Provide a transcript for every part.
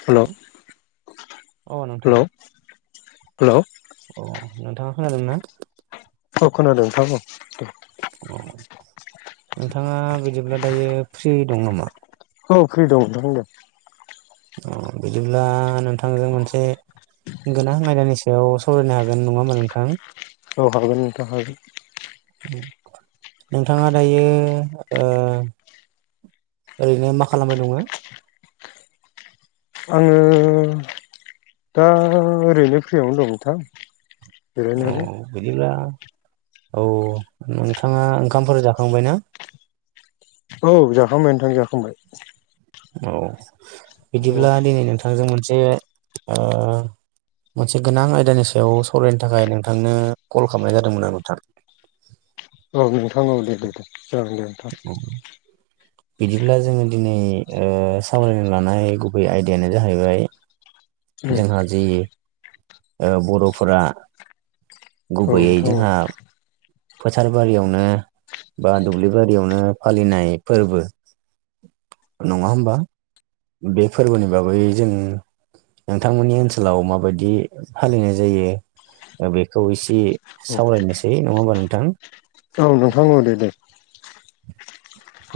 हेल' नोंथां अ नोंथां हेल' हेल' अ नोंथाङा खोनादों ना? [unintelligible] औ नोंथाङा बिदिब्ला दायो फ्रि दं नामा? औ फ्रि दं नोंथां दे। अ बिदिब्ला नोंथांजों मोनसे गोनां आयदानि सायाव सावरायनो हागोन नङा होमबा नोंथां? औ हागोन नोंथां हागोन। नोंथाङा दायो ओ ओरैनो मा खालामबाय दङो? आङो दा ओरैनो फ्रियावनो दं नोंथां। औ जिरायनानै बिदिब्ला औ नोंथाङा ओंखामफोर जाखांबाय ना? औ जाखांबाय नोंथां जाखांबाय। औ औ बिदिब्ला दिनै नोंथांजों मोनसे ओ मोनसे गोनां आयदानि सायाव सावरायनो थाखाय नोंथांनो कल खालामनाय जादोंमोन आं नोंथां। औ नोंथां औ दे दे दे जागोन दे नोंथां। ए बिदिब्ला जोङो दिनै ओ सावरायनो लानाय गुबै आयदायानो जाहैबाय जोंहा जि ओ बर'फोरा औ गुबैयै नोंथां औ जोंहा फोथार बारियावनो बा दुब्लि बारियावनो फालिनाय फोरबो। नङा होमबा बे फोरबोनि बागै जों नोंथांमोननि ओनसोलाव माबायदि फालिनाय जायो ओ बे खौ इसे सावरायनोसै नङा होमबा नोंथां? औ नोंथां औ दे दे।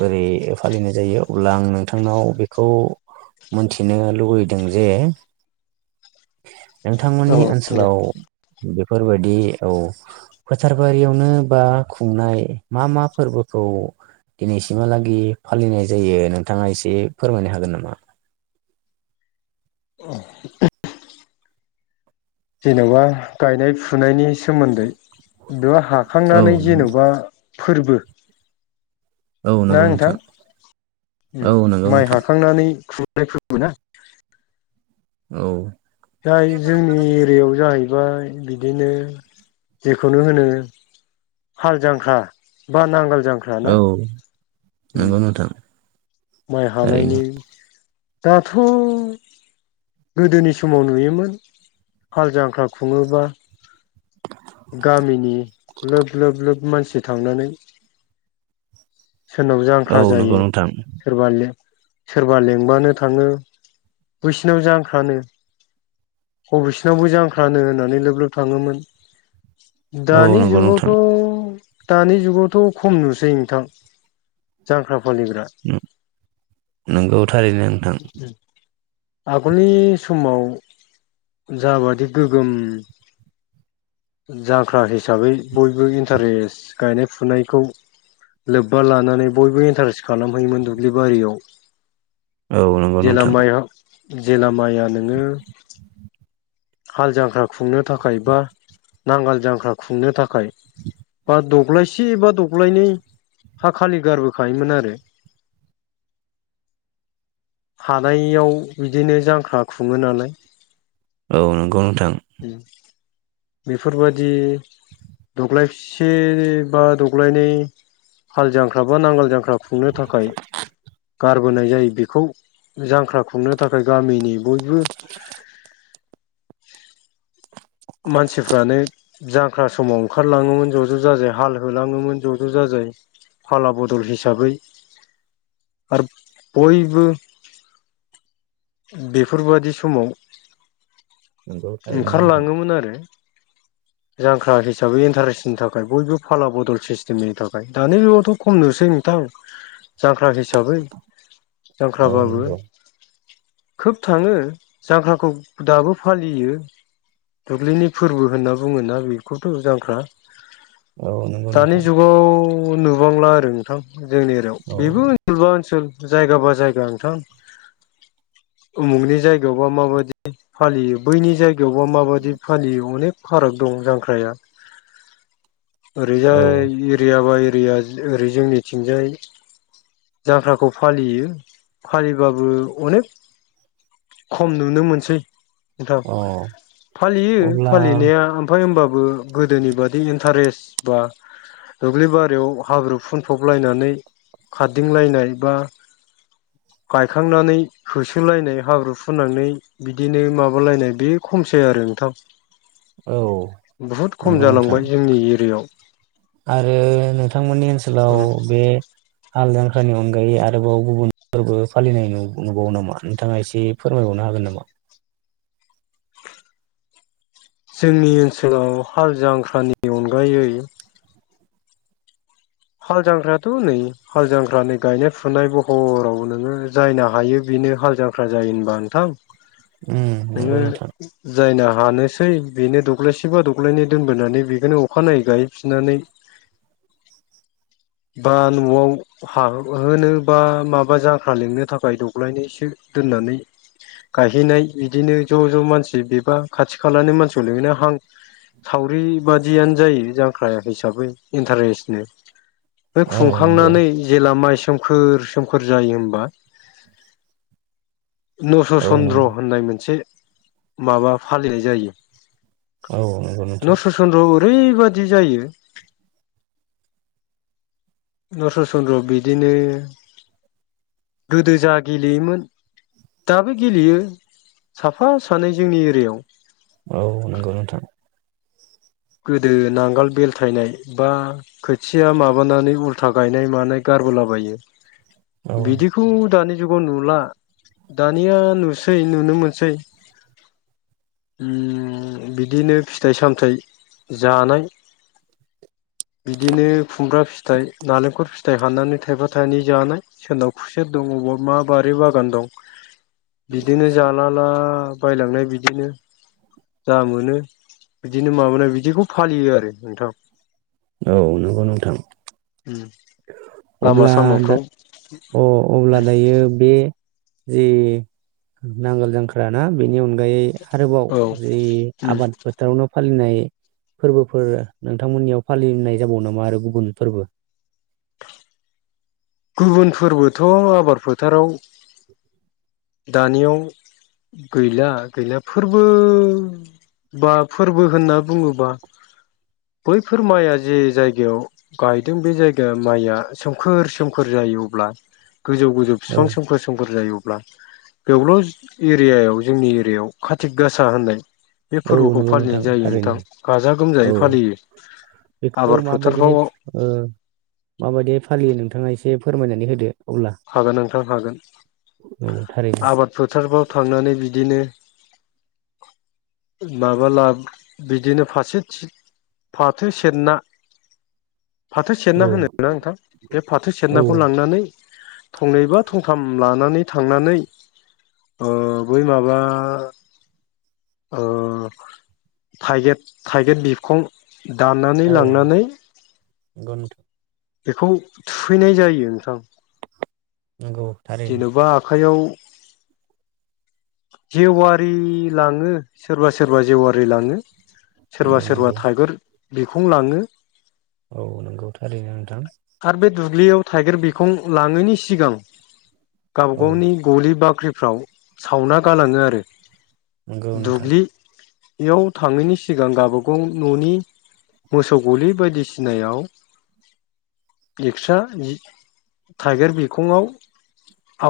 बोरै फालिनाय जायो अब्ला आं नोंथांनाव बेखौ मोनथिनो लुुबैदों जे औ नोंथांमोननि दे ओनसोलाव बेफोरबायदि औ फोथार बारियावनो बा खुंनाय मा मा फोरबोखौ दिनैसिमहालागि फालिनाय जायो नोंथाङा इसे फोरमायनो हागोन नामा? [unintelligible] जेन'बा गायनाय फुनायनि सोमोन्दै बेयाव औ हाखांनानै जेन'बा फोरबो औ ना नंगौ नोंथां ओम औ नंगौ माइ नोंथां हाखांनानै खुर [inaudible] औ जाय जोंनि एरियायाव जाहैबाय बिदिनो जेखौनो होनो हाल जांख्रा बा नांगोल जांख्रा ना औ उम नंगौ नोंथां। माइ थारैनो हानायनि दाथ' गोदोनि समाव नुयोमोन हाल जांख्रा खुङोबा गामिनि लोब लोब लोब मानसि थांनानै सोरनाव औ जांख्रा नंगौ जायो नोंथां सोरबा लें सोरबा लेंबानो थाङो बैसिनाव जांख्रानो ह' बैसिनावबो जांख्रानो होननानै लोब लोब थाङोमोन। औ दानि नंगौ नोंथां जुगावथ' दानि जुगावथ' खम नुसै नोंथां जांख्रा फालिग्रा [unintelligible] नोंगौ थारैनो नोंथां। आगलनि समाव जाबादि गोगोम जांख्रा हिसाबै बयबो इन्टारेस्ट गायनाय फुनायखौ लोब्बा लानानै बयबो इन्टारेस्ट खालामहैयोमोन दुब्लि बारियाव। औ नंगौ जेला नोंथां माइया जेला माइया नोङो हाल जांख्रा खुंनो थाखाय बा नांगोल जांख्रा खुंनो थाखाय बा दब्लायसे। बा दब्लायनै हा खालि गारबोखायोमोन आरो [inaudible] हानायाव बिदिनो जांख्रा खुङो नालाय। औ नंगौ नोंथां। ओम। बेफोरबायदि दग्लायसे बा दग्लायनै हाल जांख्रा बा नांगाल जांख्रा खुंनो थाखाय गारबोनाय जायो बेखौ जांख्रा खुंनो थाखाय गामिनि बयबो। [unintelligible] मानसिफ्रानो जांख्रा समाव ओंखारलाङोमोन ज' ज' जाजाय हाल होलाङोमोन ज' ज' जाजाय। फाला बदल हिसाबै आरो बयबो बेफोरबादि समाव नंगौ थारैनो नोंथां ओंखारलाङोमोन। आरो। [unintelligible] [inaudible] जांख्रा हिसाबै इन्टारेस्टनि थाखाय बयबो फाला बदल सिस्टेमनि थाखाय दानि बेथ' खमनोसै नोंथां। [inaudible] जांख्रा हिसाबै औ जांख्राबाबो नंगौ खोब थाङो जांख्राखौ दाबो फालियो। दुब्लिनि फोरबो होनना बुङोना बेखौथ' जांख्रा औ नंगौ दानि नोंथां जुगाव नुबांला आरो नोंथां जोंनि एरियाव औ बेबो ओनसोलबा ओनसोल जायगा बा जायगा नोंथां। उमुगनि जायगायावबा माबायदि फालियो बैनि जायगायावबा माबायदि फालियो अनेक फाराग दं जांख्राया औ ओरैजाय एरिया बाय। एरिया ओरै जोंनिथिंजाय जांक्राखौ फालियो फालिबाबो अनेक खम नुनो मोनसै। नोंथां अ फालियो अब्ला फालिनाया ओमफाय होमबाबो गोदोनि बादि इन्टारेस्ट दा दुब्लिबारियाव हाब्रु फुनफबलायनानै खारदिंलायनाय बा गायखांनानै होसोलायनाय हाब्रु फुननानै बिदिनो माबालायनाय बे खमसै आरो नोंथां। औ बुहुद खम नंगौ नोंथां। जालांबाय जोंनि एरियायाव आरो नोंथांमोननि ओनसोलाव उम बे हाल जांख्रानि अनगायै आरोबाव गुबुन फोरबो फालिनाय नुबावो नामा? नोंथाङा एसे फोरमायबावनो हागोन नामा? जोंनि ओनसोलाव हाल जांख्रानि अनगायै हाल जांख्रायाथ' नै हाल जांख्र नै गायनाय फुनाय बहराव नोङो जायनो हायो बिनो हाल जाख्रा जायो होनबा नोंथां। [unintelligible] नंगौ नोंथां [unintelligible] जायना हानोसै बेनो दब्लायसेबा दब्लायनै दोनबोनानै बेखौनो अखानायै गायफिननानै बा न'आव हा होनो बा माबा जांख्रा लिंनो थाखाय दग्लायनायसो दोननानै गायहैनाय बिदिनो ज' ज' मानसि बेबा खाथि खालानि मानसियाव लिंहैनाय [unintelligible] सावरि बादियानो जायो जांख्रा हिसाबै इन्टारेस्टनो बे औ नंगौ खुंखांनानै जेला माइ सोमखोर- सोमखोर जायो होमबा। नस औ चन्द्र नंगौ होननाय मोनसे माबा फालिनाय जायो। औ नंगौ नोंथां। चन्द्र'आव ओरैबायदि जायो। नसत' चन्द्र' आव बिदिनो गोदो जा गेलेयोमोन दाबो गेलेयो साफा सानै जोंनि एरियायाव। औ नंगौ नोंथां। [unintelligible] नांगोल बेलथायनाय बा खोथिया माबानानै उल्था गायनाय मानाय गारबोलाबायो औ बिदिखौ दानि जुगाव नुला। दानिया नुसै नुनो मोनसै। उम बिदिनो फिथाइ - सामथाइ जानाय। [unintelligible] बिदिनो खुमब्रा फिथाइ नालेंखर फिथाइ हाननानै थाइफा थाइनै जानो सोरनाव खुसेर दं अबावबा मा बारि बागान दं बिदिनो जालाला बायलांनाय बिदिनो जा मोनो बिदिनो माबानाय बिदि बिदिखौ फालियो आरो नोंथां। औ नंगौ नोंथां। ओम। अब्ला दा अ अब्ला उम दायो बे जि नांगोल जांख्राना बेनि [unintelligible] आरोबाव औ जि उम आबाद [unintelligible] [unintelligible] फालिनाय फोरबोफोर नोंथांमोननियाव फालिनाय जाबाव नामा आरो गुबुन फोरबो? गुबुनफोरबोथ' आबाद फोथाराव दानियाव गैला- गैला फोरबो बा फोरबो होनना बुङोबा बैफोर माया जे जायगायाव गायदों बे जायगाया माइया सोमखोर- सोमखोर जायो अब्ला गोजौ -गोजौ औ बिफां सोमखोर - सोमखोर जायो। बेवल' एरियायाव जोंनि एरियायाव कातिक गासा होननाय बे औ फोरबोखौ नंगौ फालिनाय नोंथां जायो नोंथां थारैनो गाजा- औ गोमजायै फालियो। बेखौ आबाद माबायदिहाय फोथारफ्राव ओ माबायदि फालियो नोंथाङा एसे फोरमायनानै होदो। अब्ला हागोन नोंथां हागोन। औ थारैनो आबाद फोथारफ्राव थांनानै बिदिनो माबाला बिदिनो फारसेथि फाथो सेरना फाथो औ सेरना होनोना नोंथां बे फाथो सेरनाखौ औ लांनानै थंनै बा थंथाम लानानै थांनानै ओ बै माबा ओ थाइगेद थाइगिर बिखं दाननानै औ लांनानै नंगौ नोंथां बेखौ थुहैनाय जायो नोंथां। नोंगौ। जेन' [inaudible] जेवारि लाङो सोरबा सोरबा जेवारि लाङो। औ सोरबा सोरबा नंगौ थाइगिर बिखं लाङो। औ नोंगौ थारैनो नोंथां। आरो बे दुब्लियाव थाइगिर बिखं लाङैनि सिगां गाव औ बागावनि गलि बाख्रिफ्राव सावना गालाङो आरो नंगौ नोंथां दुब्लि बेयाव थांनायनि सिगां गावबागाव न'नि मोसौ गलि बायदिसिनायाव [unintelligible] थाइगिर बिखंङाव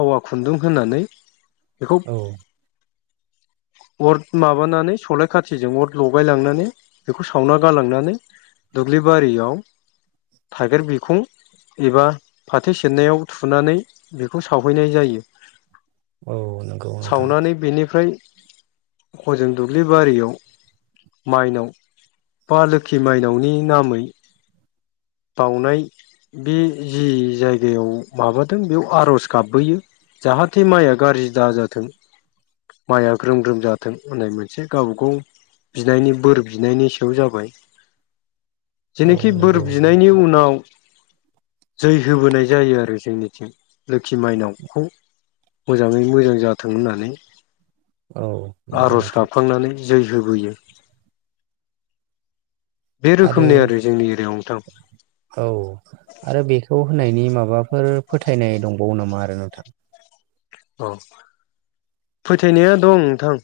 आवा खुन्दुं होनानै बेखौ [inaudible] अर माबानानै सलाय खाथिजों अर लगाय लांनानै बेखौ सावना गालांनानै। दुब्लि बारियाव थाइगेर बिखं एबा फेाथै सेरनायाव थुनानै बेखौ सावहैनाय जायो। औ नंगौ नोंथां सावनानै बेनिफ्राय हजों दुब्लि बारियाव माइनाव बा लोखि माइनावनि नामै बावनाय बे जि जायगायाव माबादों बेयाव आर'ज गाबबोयो। जाहाथे माइया गाज्रि दाजाथों माइया ग्रोम ग्रोम जाथों होननाय मोनसे गावबागाव बिनायनि बोर बिनायनि सायाव जाबाय। [inaudible] जेनोखि बोर नंगौ बिनायनि उना व जै होबोनाय जायो आरो जोंनिथिं लोखि माइनावखौ। मोजाङै मोजां जाथों होननानै औ नंगौ आर'ज नोंथां गाबखांनानै जै होबोयो बे रोखोमनि आरो जोंनि एरियायाव। नोंथां औ आरो बेखौ होनायनि माबाफोर फोथायनाय दंबावो नामा आरो नोंथां? औ फोथायनाया दं नोंथां।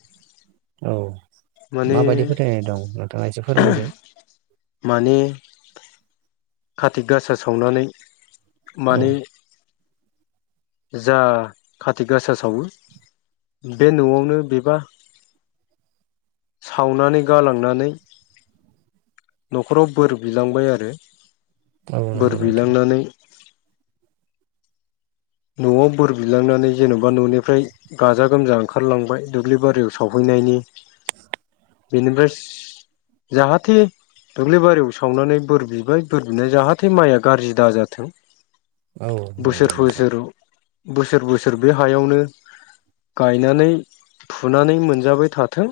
औ माने माबायदि फोथायनाय दं? नोंथाङा एसे फोरमायदो माने कार्तिक गासा सावनानै औ माने जा काति गासा सावो बे न'आवनो बेबा सावनानै गालांनानै न'खराव बोर बिलांबाय आरो औ नंगौ बोर नोंथां बिलांनानै न'आव बोर बिलांनानै जेन'बा न'निफ्राय गाजा गोमजा ओंखारलांबाय दुब्लि बारियाव सावहैनायनि। बेनिफ्राय जाहाथे दुब्लिबारियाव सावनानै बोर बिबाय बोर बिना जाहाथे माइया गाज्रि दा जाथों। औ औ [unintelligible] बोसोर बोसोर बे हायावनो गायनानै फुनानै मोनजाबाय थाथों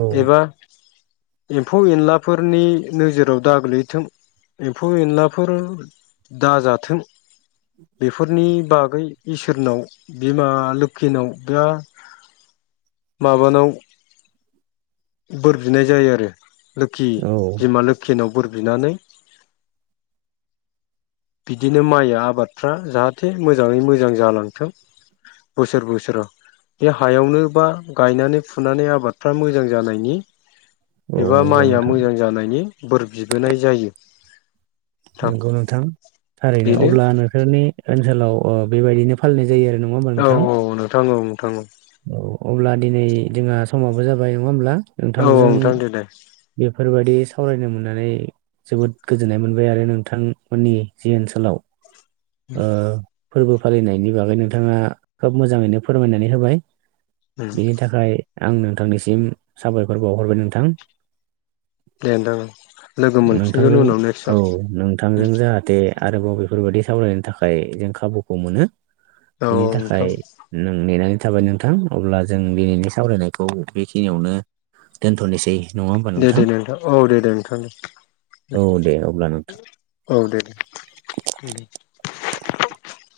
औ एबा एम्फौ एनलाफोरनि नोजोराव दाग गोलैथों एम्फौ एनलाफोर दाजाथों। बेफोरनि बागै इसोरनाव बिमा लोखिनाव बिरा माबानाव बोर बिनाय जायो आरो लोखि औ बिमा लोखिनाव बोर बिनानै बिदिनो माइ आबादफ्रा जाहाथे मोजाङै मोजां जालांथों। बोसोर बोसोर बे हायावनो बा गायनानै फुनानै आबादफ्रा मोजां जानाय नि औ एबा नंगौ माइया नोंथां मोजां जानायनि बोर बिबोनाय जायो। नोंथां नंगौ नांथां थारैनो बेनो अब्ला नोंसोरनि ओनसोलाव ओ बेबायदिनो फालिनाय जायो आरो नङा होमबा औ नोंथां? औ नोंथां औ नोंथां औ अब्ला दिनै जोंहा समाबो जाबाय नङा होमब्ला औ औ नोंथांजों नोंथां दे दे बेफोरबायदि सावरायनो मोननानै जोबोद गोजोननाय मोन बाय आरो नोंथांमोननि जि ओनसोलाव ओ फोरबो फालिनायनि बागै नोंथाङा खोब मोजाङैनो फोरमायनानै होबाय। बिनि थाखाय आं नोंथांनिसिम साबायखर बावहरबाय नोंथां। दे नोंथां लोगो मोनफिनगोन नोंथांजों उनाव औ नोंथांजों नेक्स्टआव जाहा थे आरोबाव बेफोरबायदि सावरायनो थाखाय जों खाबुखौ मोनो औ औ बिनि थाखाय नोंथां नों नेनानै थाबाय नोंथां अब्ला जों दिनैनि सावरायनायखौ बेखिनियावनो दोनथ'नोसै। नङा होमबा दे दे नोंथां औ दे दे नोंथां दे। औ दे अब्ला नोंथां औ दे उम। [inaudible]